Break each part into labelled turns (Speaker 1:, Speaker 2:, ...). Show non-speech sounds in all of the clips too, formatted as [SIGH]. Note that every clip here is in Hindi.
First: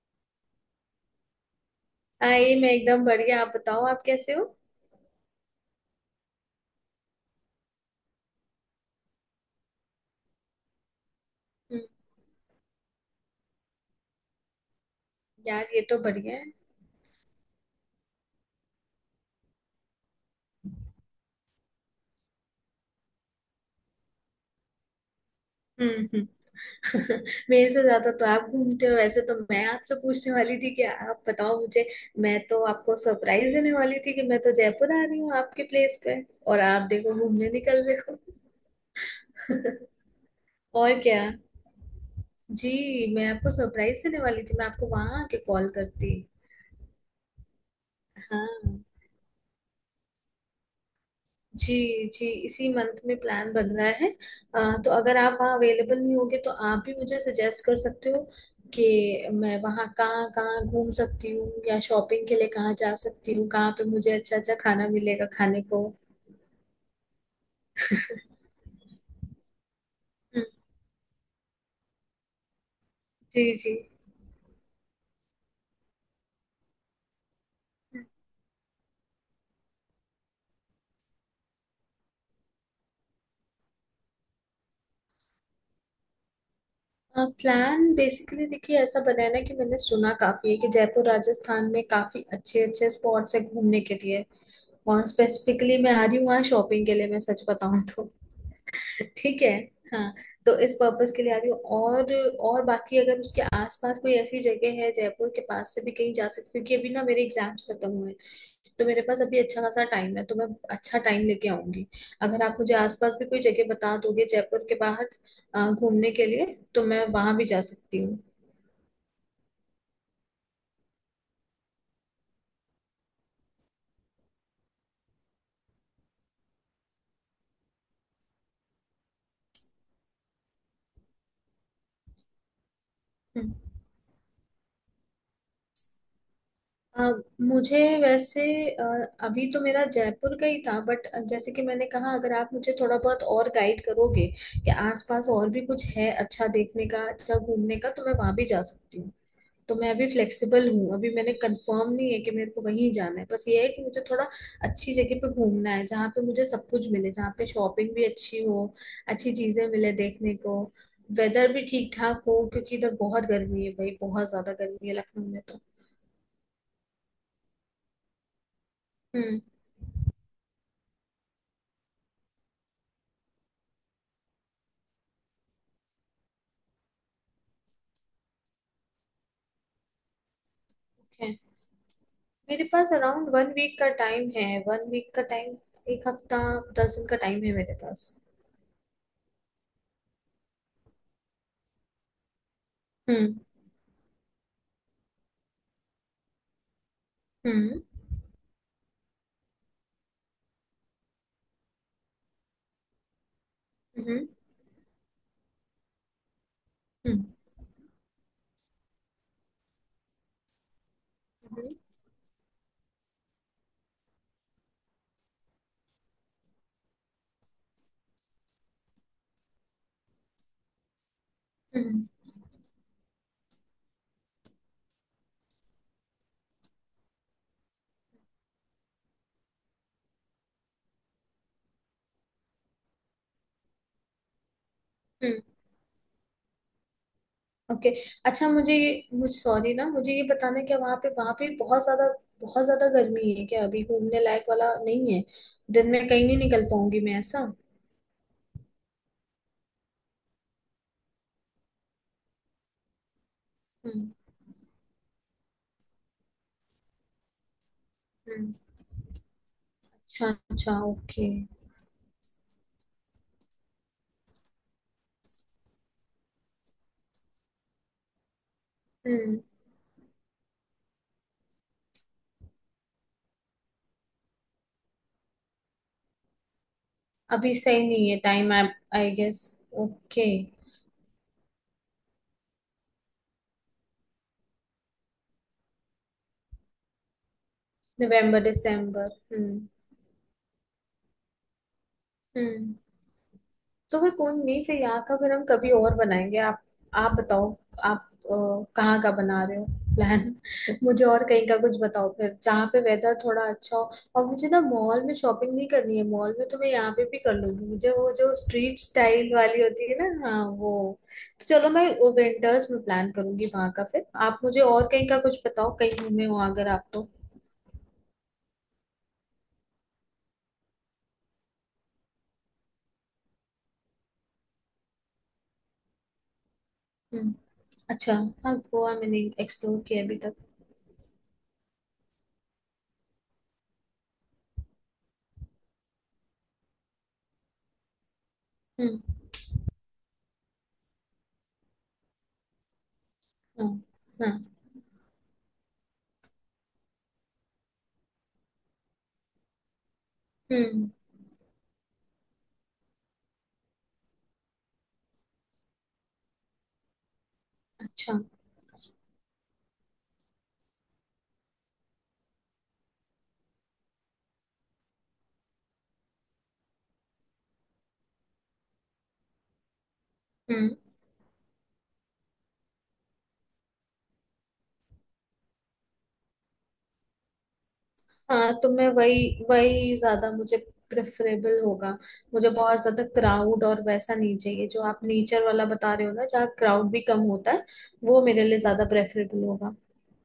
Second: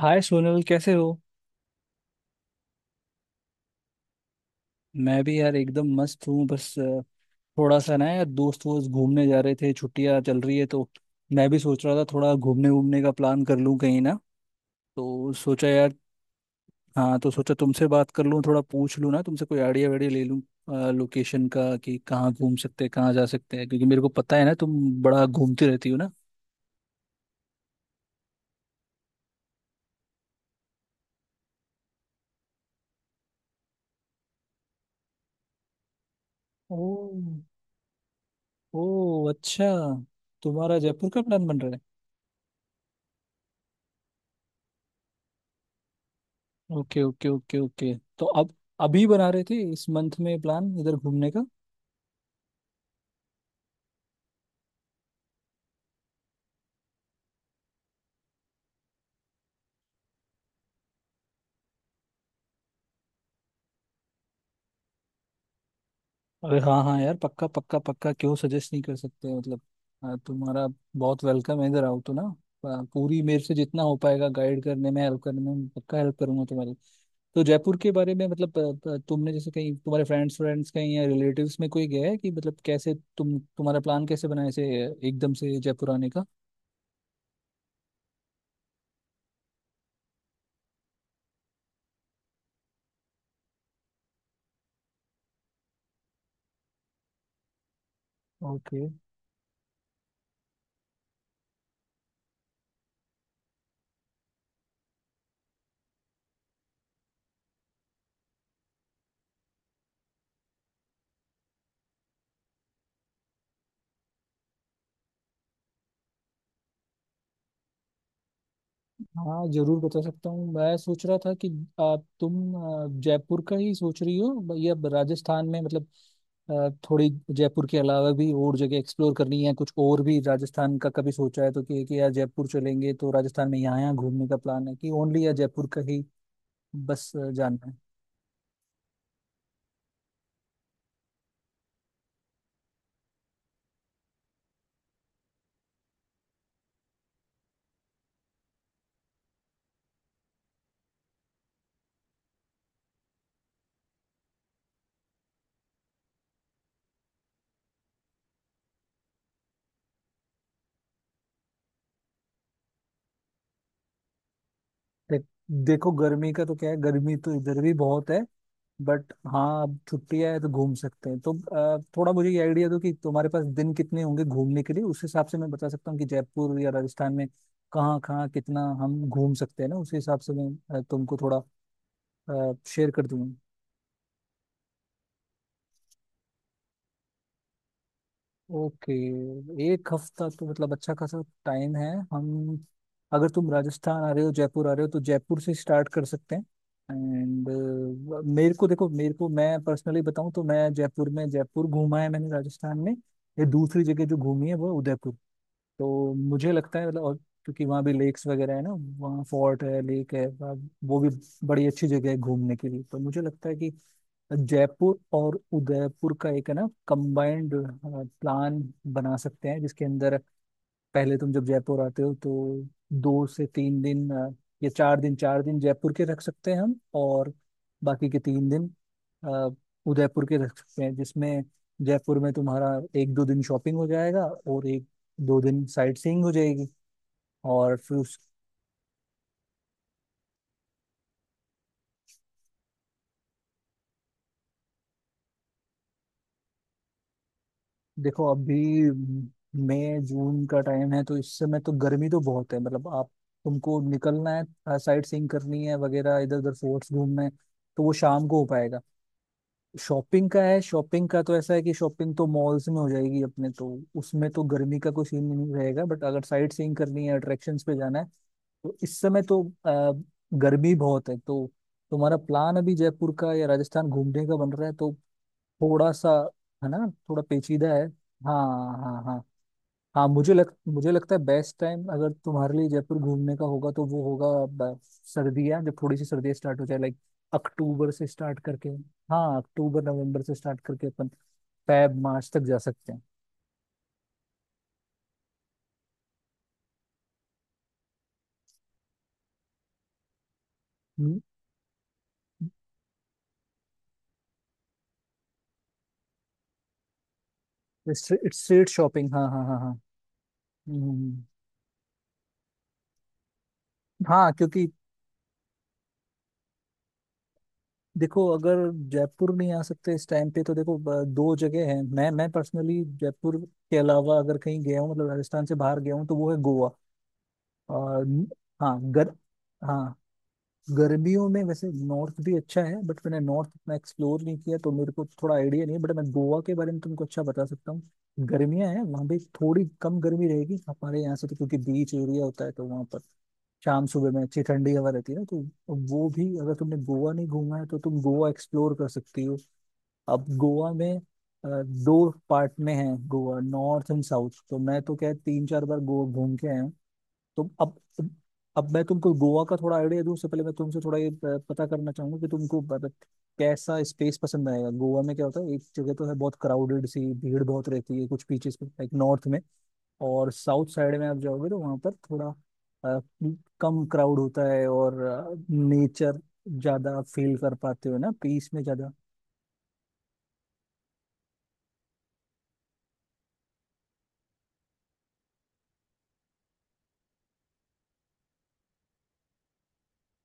Speaker 1: हाय सोनल कैसे हो।
Speaker 2: आई, मैं एकदम बढ़िया। आप बताओ आप कैसे हो।
Speaker 1: मैं भी यार एकदम मस्त हूँ। बस थोड़ा सा ना यार दोस्त वोस्त घूमने जा रहे थे, छुट्टियाँ चल रही है तो मैं भी सोच
Speaker 2: हम्म।
Speaker 1: रहा था थोड़ा घूमने घूमने का प्लान कर लूँ कहीं ना, तो सोचा
Speaker 2: यार ये
Speaker 1: यार।
Speaker 2: तो बढ़िया है।
Speaker 1: हाँ तो सोचा तुमसे बात कर लूँ, थोड़ा पूछ लूँ ना तुमसे, कोई आइडिया वाइडिया ले लूँ लोकेशन का कि कहाँ घूम सकते हैं कहाँ जा सकते हैं, क्योंकि मेरे को पता है ना तुम बड़ा घूमती रहती
Speaker 2: हम्म,
Speaker 1: हो ना।
Speaker 2: हम्म। [LAUGHS] मेरे से ज्यादा तो आप घूमते हो, वैसे तो मैं आपसे पूछने वाली थी कि आप बताओ मुझे। मैं तो आपको सरप्राइज देने वाली थी कि मैं तो जयपुर आ रही हूँ आपके प्लेस पे, और
Speaker 1: ओ।
Speaker 2: आप देखो घूमने निकल रहे हो।
Speaker 1: ओ अच्छा, तुम्हारा
Speaker 2: और
Speaker 1: जयपुर
Speaker 2: क्या।
Speaker 1: का प्लान बन रहा है।
Speaker 2: जी। मैं आपको सरप्राइज देने वाली थी, मैं आपको वहां आके कॉल करती।
Speaker 1: ओके ओके ओके ओके, तो अब
Speaker 2: हाँ।
Speaker 1: अभी बना रहे थे इस मंथ में प्लान इधर घूमने का।
Speaker 2: जी। जी, इसी मंथ में प्लान बन रहा है। तो अगर आप वहाँ अवेलेबल नहीं होंगे तो आप भी मुझे सजेस्ट कर सकते हो कि मैं वहाँ कहाँ कहाँ घूम सकती हूँ, या शॉपिंग के लिए कहाँ जा सकती हूँ, कहाँ पे मुझे अच्छा अच्छा खाना मिलेगा खाने को।
Speaker 1: अरे हाँ हाँ यार, पक्का पक्का पक्का, क्यों सजेस्ट नहीं कर सकते। मतलब
Speaker 2: हम्म।
Speaker 1: तुम्हारा बहुत वेलकम है, इधर आओ तो ना। पूरी मेरे
Speaker 2: जी,
Speaker 1: से
Speaker 2: जी।
Speaker 1: जितना हो पाएगा गाइड करने में हेल्प करने में पक्का हेल्प करूंगा तुम्हारी। तो जयपुर के बारे में मतलब तुमने जैसे कहीं तुम्हारे फ्रेंड्स फ्रेंड्स कहीं या रिलेटिव्स में कोई गया है कि मतलब कैसे तुम्हारा प्लान कैसे बनाए से एकदम से जयपुर आने का।
Speaker 2: प्लान बेसिकली देखिए ऐसा बना है ना, कि मैंने सुना काफी है कि जयपुर राजस्थान में काफी अच्छे अच्छे स्पॉट्स है घूमने के लिए, और स्पेसिफिकली मैं आ रही हूँ वहाँ शॉपिंग के लिए, मैं सच बताऊँ तो।
Speaker 1: ओके,
Speaker 2: ठीक है। हाँ। तो इस पर्पस के लिए आ रही हूँ, और बाकी अगर उसके आसपास कोई ऐसी जगह है जयपुर के पास से भी कहीं जा सकती हूँ, क्योंकि अभी ना मेरे एग्जाम्स खत्म हुए हैं, तो मेरे पास अभी अच्छा खासा टाइम है, तो मैं अच्छा टाइम लेके आऊंगी। अगर आप मुझे आसपास भी कोई जगह बता दोगे जयपुर के बाहर घूमने के लिए, तो मैं वहां भी जा सकती हूँ।
Speaker 1: हाँ जरूर बता सकता हूँ। मैं सोच रहा था कि आप तुम जयपुर का ही सोच रही हो या राजस्थान में मतलब थोड़ी जयपुर के अलावा भी और जगह एक्सप्लोर करनी है, कुछ और भी राजस्थान का कभी सोचा है तो कि यार जयपुर चलेंगे तो राजस्थान में
Speaker 2: हम्म।
Speaker 1: यहाँ यहाँ घूमने का प्लान है कि, ओनली या जयपुर का ही
Speaker 2: अ,
Speaker 1: बस जाना है।
Speaker 2: मुझे वैसे अ, अभी तो मेरा जयपुर का ही था, बट जैसे कि मैंने कहा, अगर आप मुझे थोड़ा बहुत और गाइड करोगे कि आसपास और भी कुछ है अच्छा देखने का, अच्छा घूमने का, तो मैं वहां भी जा सकती हूँ। तो मैं अभी फ्लेक्सिबल हूँ, अभी मैंने कंफर्म नहीं है कि मेरे को वहीं जाना है, बस ये है कि मुझे थोड़ा अच्छी जगह पे घूमना है, जहाँ पे मुझे सब कुछ मिले, जहाँ पे शॉपिंग भी अच्छी हो, अच्छी चीजें मिले देखने को। वेदर भी ठीक ठाक हो, क्योंकि इधर बहुत गर्मी है भाई, बहुत ज्यादा गर्मी है
Speaker 1: दे,
Speaker 2: लखनऊ में तो।
Speaker 1: देखो गर्मी का तो क्या है, गर्मी तो इधर भी बहुत है। बट
Speaker 2: हम्म।
Speaker 1: हाँ, अब छुट्टियां है तो घूम सकते हैं तो थोड़ा मुझे ये आइडिया दो कि तुम्हारे पास दिन कितने होंगे घूमने के लिए, उस हिसाब से मैं बता सकता हूँ कि जयपुर या राजस्थान में कहाँ कहाँ कितना हम घूम सकते हैं ना। उस हिसाब से मैं तुमको
Speaker 2: है।
Speaker 1: थोड़ा
Speaker 2: मेरे
Speaker 1: शेयर
Speaker 2: पास
Speaker 1: कर
Speaker 2: अराउंड
Speaker 1: दूंगा।
Speaker 2: वन वीक का टाइम है, वन वीक का टाइम, एक हफ्ता, दस दिन का टाइम है मेरे पास।
Speaker 1: ओके, एक हफ्ता तो मतलब अच्छा खासा टाइम है। हम, अगर
Speaker 2: हम्म,
Speaker 1: तुम राजस्थान आ रहे हो जयपुर आ रहे हो तो जयपुर से स्टार्ट कर सकते हैं एंड
Speaker 2: हम्म,
Speaker 1: मेरे को मैं पर्सनली बताऊं तो मैं जयपुर में, जयपुर घूमा है मैंने राजस्थान में। ये दूसरी जगह जो
Speaker 2: हम्म,
Speaker 1: घूमी है वो है उदयपुर। तो मुझे लगता है मतलब, और
Speaker 2: हम्म,
Speaker 1: क्योंकि वहाँ भी लेक्स वगैरह है ना, वहाँ फोर्ट है, लेक है, वो भी बड़ी अच्छी जगह है घूमने के लिए। तो मुझे लगता है कि जयपुर और उदयपुर का एक है ना कंबाइंड प्लान बना सकते हैं, जिसके अंदर पहले तुम जब जयपुर आते
Speaker 2: हम्म,
Speaker 1: हो तो दो से तीन दिन चार दिन जयपुर के रख सकते हैं हम, और बाकी के तीन दिन अ, उदयपुर के रख सकते हैं, जिसमें जयपुर में तुम्हारा एक दो दिन शॉपिंग हो जाएगा और एक दो
Speaker 2: हम्म।
Speaker 1: दिन साइट सीइंग हो जाएगी। और
Speaker 2: ओके।
Speaker 1: फिर
Speaker 2: अच्छा, मुझे सॉरी ना, मुझे ये बताना है, क्या वहाँ पे बहुत ज्यादा गर्मी है, क्या अभी घूमने लायक वाला नहीं है? दिन में कहीं नहीं निकल पाऊंगी मैं ऐसा?
Speaker 1: देखो अभी मई जून का टाइम है तो इस समय तो गर्मी तो बहुत है। मतलब आप तुमको
Speaker 2: हम्म,
Speaker 1: निकलना है, साइट सीइंग करनी है वगैरह, इधर उधर फोर्ट्स घूमना है तो वो शाम को हो
Speaker 2: हम्म।
Speaker 1: पाएगा। शॉपिंग
Speaker 2: अच्छा,
Speaker 1: का है,
Speaker 2: अच्छा,
Speaker 1: शॉपिंग का
Speaker 2: ओके।
Speaker 1: तो ऐसा है कि शॉपिंग तो मॉल्स में हो जाएगी अपने, तो उसमें तो गर्मी का कोई सीन नहीं रहेगा। बट अगर साइट सीइंग करनी है, अट्रैक्शंस पे जाना है, तो इस समय
Speaker 2: हम्म।
Speaker 1: तो गर्मी बहुत है। तो तुम्हारा प्लान अभी जयपुर का या राजस्थान घूमने का बन रहा है तो थोड़ा सा है ना, थोड़ा
Speaker 2: अभी
Speaker 1: पेचीदा
Speaker 2: सही
Speaker 1: है।
Speaker 2: नहीं है
Speaker 1: हाँ
Speaker 2: टाइम, आई
Speaker 1: हाँ
Speaker 2: आई
Speaker 1: हाँ
Speaker 2: गेस।
Speaker 1: हाँ,
Speaker 2: ओके।
Speaker 1: मुझे लगता है बेस्ट टाइम अगर तुम्हारे लिए जयपुर घूमने का होगा तो वो होगा सर्दियाँ, जब थोड़ी सी सर्दियाँ स्टार्ट हो जाए, लाइक अक्टूबर से स्टार्ट
Speaker 2: नवंबर
Speaker 1: करके।
Speaker 2: दिसंबर।
Speaker 1: हाँ,
Speaker 2: हम्म,
Speaker 1: अक्टूबर नवंबर से स्टार्ट करके अपन फैब मार्च तक जा
Speaker 2: हम्म।
Speaker 1: सकते हैं।
Speaker 2: तो फिर कोई नहीं, फिर यहाँ का फिर हम कभी और बनाएंगे। आप बताओ आप कहाँ का बना रहे हो प्लान? [LAUGHS] मुझे
Speaker 1: हम्म,
Speaker 2: और कहीं का कुछ बताओ फिर, जहाँ पे वेदर थोड़ा अच्छा हो। और मुझे ना मॉल में शॉपिंग नहीं करनी है, मॉल में तो मैं यहाँ पे भी कर लूंगी, मुझे वो
Speaker 1: स्ट्रीट
Speaker 2: जो
Speaker 1: स्ट्रीट
Speaker 2: स्ट्रीट
Speaker 1: शॉपिंग, हाँ
Speaker 2: स्टाइल
Speaker 1: हाँ हाँ
Speaker 2: वाली
Speaker 1: हाँ।
Speaker 2: होती है ना, हाँ वो।
Speaker 1: हम्म, हम्म,
Speaker 2: तो चलो, मैं वो विंटर्स में प्लान करूंगी वहाँ का, फिर
Speaker 1: हाँ,
Speaker 2: आप मुझे
Speaker 1: क्योंकि
Speaker 2: और कहीं का कुछ बताओ, कहीं घूमे हो अगर आप तो।
Speaker 1: देखो अगर जयपुर नहीं आ सकते इस टाइम पे तो देखो दो जगह है। मैं पर्सनली जयपुर के अलावा अगर कहीं गया हूँ मतलब राजस्थान से बाहर गया हूँ तो वो है गोवा
Speaker 2: हम्म।
Speaker 1: और
Speaker 2: अच्छा। हाँ,
Speaker 1: हाँ
Speaker 2: गोवा
Speaker 1: गर
Speaker 2: मैंने एक्सप्लोर
Speaker 1: हाँ,
Speaker 2: किया अभी तक।
Speaker 1: गर्मियों में वैसे नॉर्थ भी अच्छा है बट मैंने नॉर्थ इतना एक्सप्लोर नहीं किया तो मेरे को थोड़ा आइडिया नहीं है, बट मैं गोवा के बारे में तुमको अच्छा बता सकता हूँ। गर्मियाँ हैं,
Speaker 2: हम्म।
Speaker 1: वहाँ भी थोड़ी कम गर्मी रहेगी हमारे यहाँ से, तो क्योंकि बीच एरिया होता है तो वहाँ पर
Speaker 2: हाँ,
Speaker 1: शाम सुबह में
Speaker 2: हाँ।
Speaker 1: अच्छी ठंडी हवा रहती है ना, तो वो भी अगर तुमने गोवा नहीं घूमा है तो तुम गोवा एक्सप्लोर कर सकती हो। अब गोवा
Speaker 2: हम्म।
Speaker 1: में दो पार्ट में है गोवा, नॉर्थ एंड साउथ। तो मैं तो क्या तीन चार बार गोवा घूम के आया हूँ, तो
Speaker 2: अच्छा।
Speaker 1: अब मैं तुमको गोवा का थोड़ा आइडिया दूं उससे पहले मैं तुमसे थोड़ा ये पता करना चाहूंगा कि तुमको मतलब कैसा स्पेस पसंद आएगा। गोवा में क्या होता है, एक जगह तो है बहुत क्राउडेड सी, भीड़ बहुत रहती है कुछ बीचेस पे लाइक नॉर्थ में, और साउथ
Speaker 2: हम्म।
Speaker 1: साइड में आप जाओगे तो वहाँ पर थोड़ा अ, कम क्राउड होता है और नेचर ज़्यादा फील कर पाते हो ना, पीस
Speaker 2: हाँ,
Speaker 1: में
Speaker 2: तो मैं
Speaker 1: ज़्यादा।
Speaker 2: वही वही ज्यादा मुझे प्रेफरेबल होगा। मुझे बहुत ज्यादा क्राउड और वैसा नहीं चाहिए, जो आप नेचर वाला बता रहे हो ना, जहाँ क्राउड भी कम होता है, वो मेरे लिए ज्यादा प्रेफरेबल होगा।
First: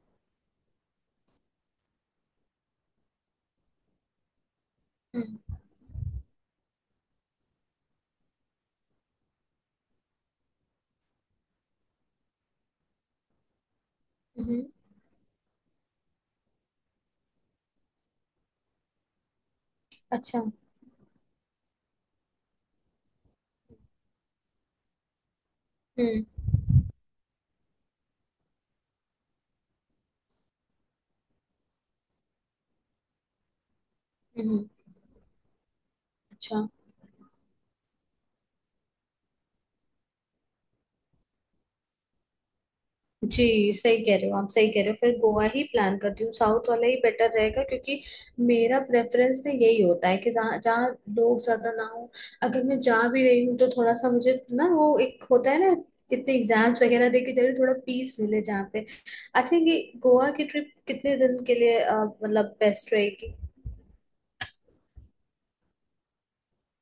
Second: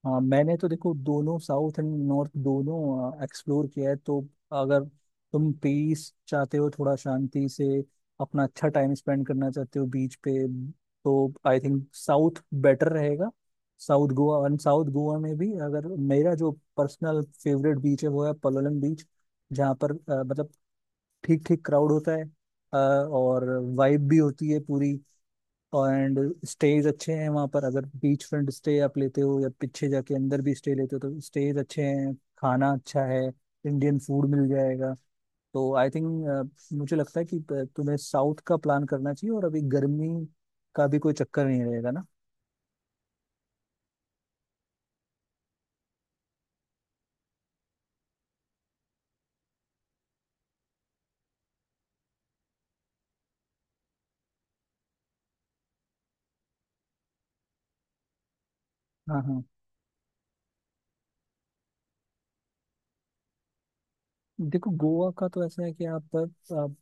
Speaker 1: हाँ मैंने तो देखो दोनों साउथ एंड नॉर्थ दोनों एक्सप्लोर किया है तो अगर तुम
Speaker 2: हम्म,
Speaker 1: पीस चाहते हो, थोड़ा शांति से अपना अच्छा टाइम स्पेंड करना चाहते हो बीच पे, तो आई थिंक साउथ बेटर रहेगा। South Goa and
Speaker 2: hmm.
Speaker 1: South Goa में भी अगर मेरा जो पर्सनल फेवरेट बीच है वो है पलोलम बीच, जहाँ पर
Speaker 2: अच्छा।
Speaker 1: मतलब ठीक ठीक क्राउड होता है और वाइब भी होती है पूरी एंड
Speaker 2: हम्म,
Speaker 1: स्टेज अच्छे हैं वहाँ पर। अगर बीच फ्रंट स्टे आप लेते हो या पीछे जाके अंदर भी स्टे लेते हो तो स्टेज अच्छे हैं, खाना अच्छा है, इंडियन फूड मिल
Speaker 2: हम्म।
Speaker 1: जाएगा। तो आई थिंक,
Speaker 2: अच्छा।
Speaker 1: मुझे लगता है कि तुम्हें साउथ का प्लान करना चाहिए और अभी गर्मी का भी कोई चक्कर नहीं रहेगा ना।
Speaker 2: जी, सही कह रहे हो आप, सही कह रहे हो, फिर गोवा ही प्लान करती हूँ, साउथ वाला ही बेटर रहेगा, क्योंकि मेरा प्रेफरेंस ना यही होता है कि जहाँ जहाँ लोग ज्यादा ना हो, अगर मैं जा भी रही हूँ तो थोड़ा सा मुझे, ना वो एक होता है ना, इतने एग्जाम्स वगैरह दे के जरूर थोड़ा पीस मिले जहाँ पे।
Speaker 1: हाँ हाँ
Speaker 2: अच्छा, ये गोवा की ट्रिप कितने दिन के लिए मतलब बेस्ट रहेगी?
Speaker 1: देखो गोवा का तो ऐसा है कि आप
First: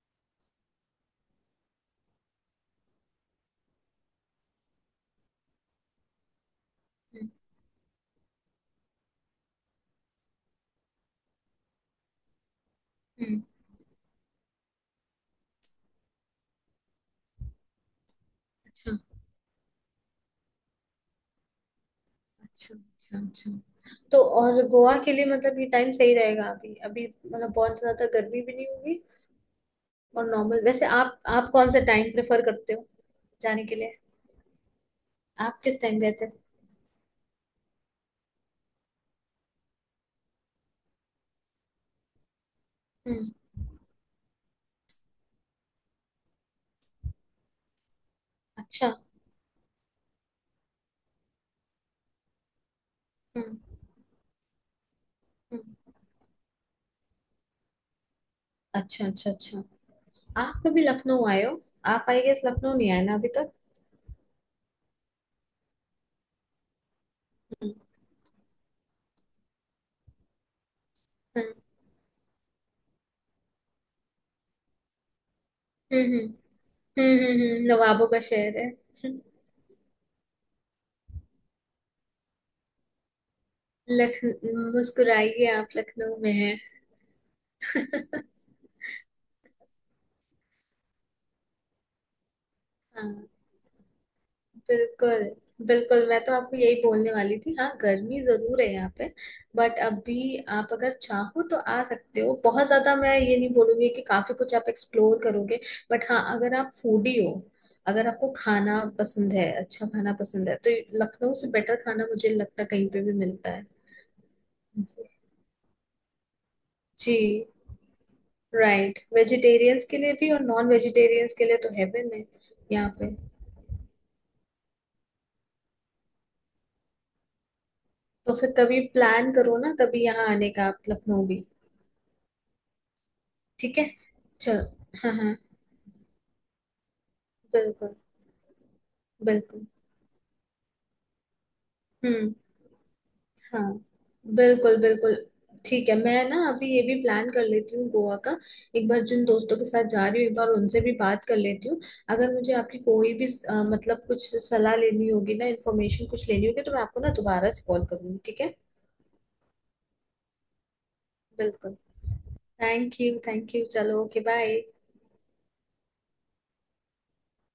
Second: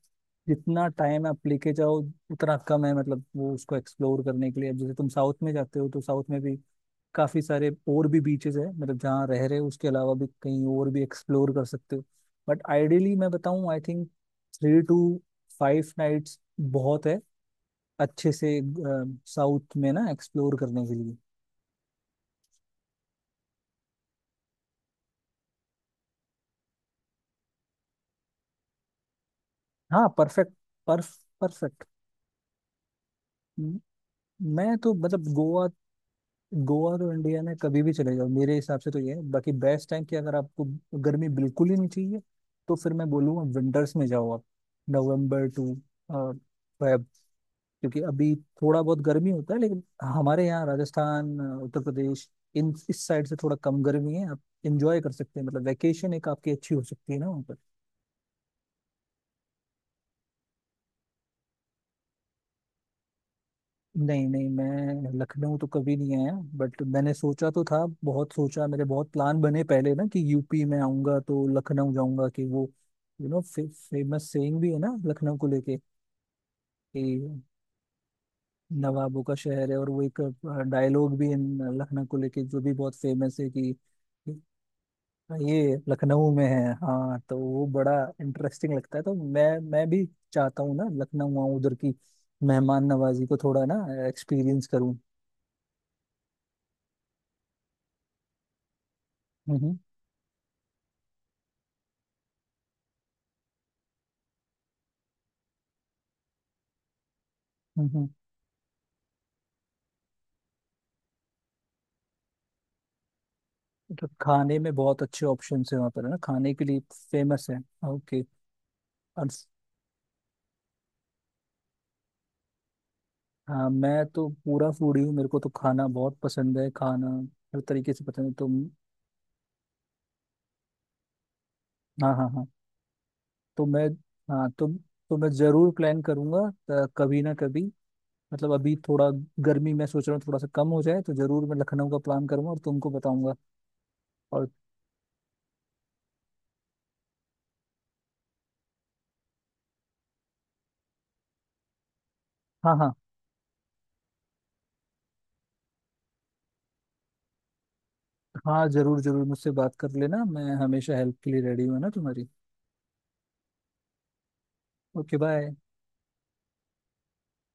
Speaker 1: जितना टाइम आप लेके जाओ उतना कम है, मतलब वो उसको एक्सप्लोर करने के लिए। अब जैसे तुम साउथ में जाते हो तो साउथ में भी काफी सारे और भी बीचेस है मतलब, जहाँ रह रहे हो उसके अलावा भी कहीं और भी एक्सप्लोर कर सकते हो। बट आइडियली मैं
Speaker 2: हम्म,
Speaker 1: बताऊं I think three to five nights बहुत है अच्छे से
Speaker 2: हम्म।
Speaker 1: साउथ में ना एक्सप्लोर करने के लिए।
Speaker 2: अच्छा, अच्छा, अच्छा, अच्छा। तो और गोवा के लिए मतलब ये टाइम सही रहेगा अभी, अभी मतलब बहुत ज्यादा गर्मी भी नहीं होगी?
Speaker 1: हाँ
Speaker 2: और
Speaker 1: परफेक्ट,
Speaker 2: नॉर्मल वैसे
Speaker 1: परफ
Speaker 2: आप कौन सा
Speaker 1: परफेक्ट।
Speaker 2: टाइम प्रेफर करते हो जाने के लिए?
Speaker 1: मैं तो मतलब
Speaker 2: आप
Speaker 1: गोवा,
Speaker 2: किस टाइम गए थे?
Speaker 1: गोवा तो इंडिया में कभी भी चले जाओ मेरे हिसाब से, तो ये है बाकी बेस्ट टाइम कि अगर आपको गर्मी बिल्कुल ही नहीं चाहिए तो फिर मैं
Speaker 2: हम्म।
Speaker 1: बोलूँगा विंटर्स में जाओ आप, नवंबर टू फेब। क्योंकि अभी थोड़ा
Speaker 2: अच्छा।
Speaker 1: बहुत गर्मी होता है लेकिन हमारे यहाँ राजस्थान उत्तर प्रदेश इन इस साइड से थोड़ा
Speaker 2: हम्म,
Speaker 1: कम गर्मी है, आप इंजॉय कर सकते हैं। मतलब
Speaker 2: हम्म।
Speaker 1: वैकेशन एक आपकी अच्छी हो सकती है ना।
Speaker 2: अच्छा, अच्छा, अच्छा। आप कभी लखनऊ आए हो? आप आई गेस लखनऊ नहीं आए ना अभी तक?
Speaker 1: नहीं नहीं, मैं लखनऊ तो कभी नहीं आया बट मैंने सोचा तो
Speaker 2: हम्म,
Speaker 1: था। बहुत सोचा, मेरे बहुत प्लान बने पहले ना कि यूपी में आऊंगा तो
Speaker 2: हम्म,
Speaker 1: लखनऊ जाऊंगा। कि वो यू नो फेमस सेइंग भी है ना लखनऊ को लेके
Speaker 2: हम्म, हम्म,
Speaker 1: कि
Speaker 2: हम्म। नवाबों का शहर है।
Speaker 1: नवाबों का शहर है। और वो एक डायलॉग भी है लखनऊ को लेके जो भी बहुत फेमस है कि
Speaker 2: लख मुस्कुराइए, आप
Speaker 1: ये
Speaker 2: लखनऊ
Speaker 1: लखनऊ
Speaker 2: में
Speaker 1: में
Speaker 2: हैं।
Speaker 1: है। हाँ तो वो बड़ा
Speaker 2: [LAUGHS]
Speaker 1: इंटरेस्टिंग लगता है, तो मैं भी चाहता हूँ ना लखनऊ आऊँ, उधर की मेहमान नवाजी
Speaker 2: हाँ,
Speaker 1: को थोड़ा ना एक्सपीरियंस करूँ।
Speaker 2: बिल्कुल बिल्कुल, मैं तो आपको यही बोलने वाली थी, हाँ गर्मी जरूर है यहाँ पे,
Speaker 1: हम्म
Speaker 2: बट अभी आप अगर चाहो तो आ सकते हो, बहुत ज्यादा मैं ये नहीं बोलूंगी कि काफी कुछ आप एक्सप्लोर करोगे, बट हाँ अगर आप फूडी हो,
Speaker 1: हम्म
Speaker 2: अगर
Speaker 1: हम्म।
Speaker 2: आपको खाना पसंद है, अच्छा खाना पसंद है, तो लखनऊ से बेटर खाना मुझे लगता है कहीं पे भी मिलता है।
Speaker 1: मतलब खाने में बहुत अच्छे ऑप्शन है वहाँ पर है ना, खाने के लिए
Speaker 2: जी।
Speaker 1: फेमस है। Okay,
Speaker 2: right.
Speaker 1: और स-
Speaker 2: वेजिटेरियंस के लिए भी और नॉन वेजिटेरियंस के लिए तो हेवन है यहाँ पे।
Speaker 1: हाँ मैं तो पूरा फूडी हूँ, मेरे को तो खाना बहुत पसंद है, खाना हर तरीके से पसंद है
Speaker 2: तो
Speaker 1: तो।
Speaker 2: फिर कभी प्लान करो ना कभी यहाँ आने का, आप लखनऊ भी।
Speaker 1: हाँ हाँ हाँ, तो
Speaker 2: ठीक
Speaker 1: मैं
Speaker 2: है।
Speaker 1: हाँ
Speaker 2: चलो। हाँ,
Speaker 1: तो मैं
Speaker 2: हाँ,
Speaker 1: जरूर प्लान करूंगा कभी ना कभी।
Speaker 2: बिल्कुल
Speaker 1: मतलब अभी थोड़ा
Speaker 2: बिल्कुल।
Speaker 1: गर्मी मैं सोच रहा हूँ थोड़ा सा कम हो जाए तो जरूर मैं लखनऊ का प्लान
Speaker 2: हम्म।
Speaker 1: करूंगा और तुमको बताऊंगा।
Speaker 2: हाँ,
Speaker 1: और
Speaker 2: बिल्कुल बिल्कुल। ठीक है, मैं ना अभी ये भी प्लान कर लेती हूँ गोवा का, एक बार जिन दोस्तों के साथ जा रही हूँ एक बार उनसे भी बात कर लेती हूँ। अगर मुझे
Speaker 1: हाँ
Speaker 2: आपकी
Speaker 1: हाँ,
Speaker 2: कोई भी मतलब कुछ सलाह लेनी होगी ना, इन्फॉर्मेशन कुछ लेनी होगी, तो मैं आपको ना दोबारा से कॉल करूँगी, ठीक है?
Speaker 1: हाँ जरूर जरूर मुझसे बात कर लेना, मैं हमेशा हेल्प के लिए रेडी हूँ
Speaker 2: बिल्कुल।
Speaker 1: है ना तुम्हारी।
Speaker 2: Thank you, thank you. चलो, ओके। बाय।
Speaker 1: Okay bye.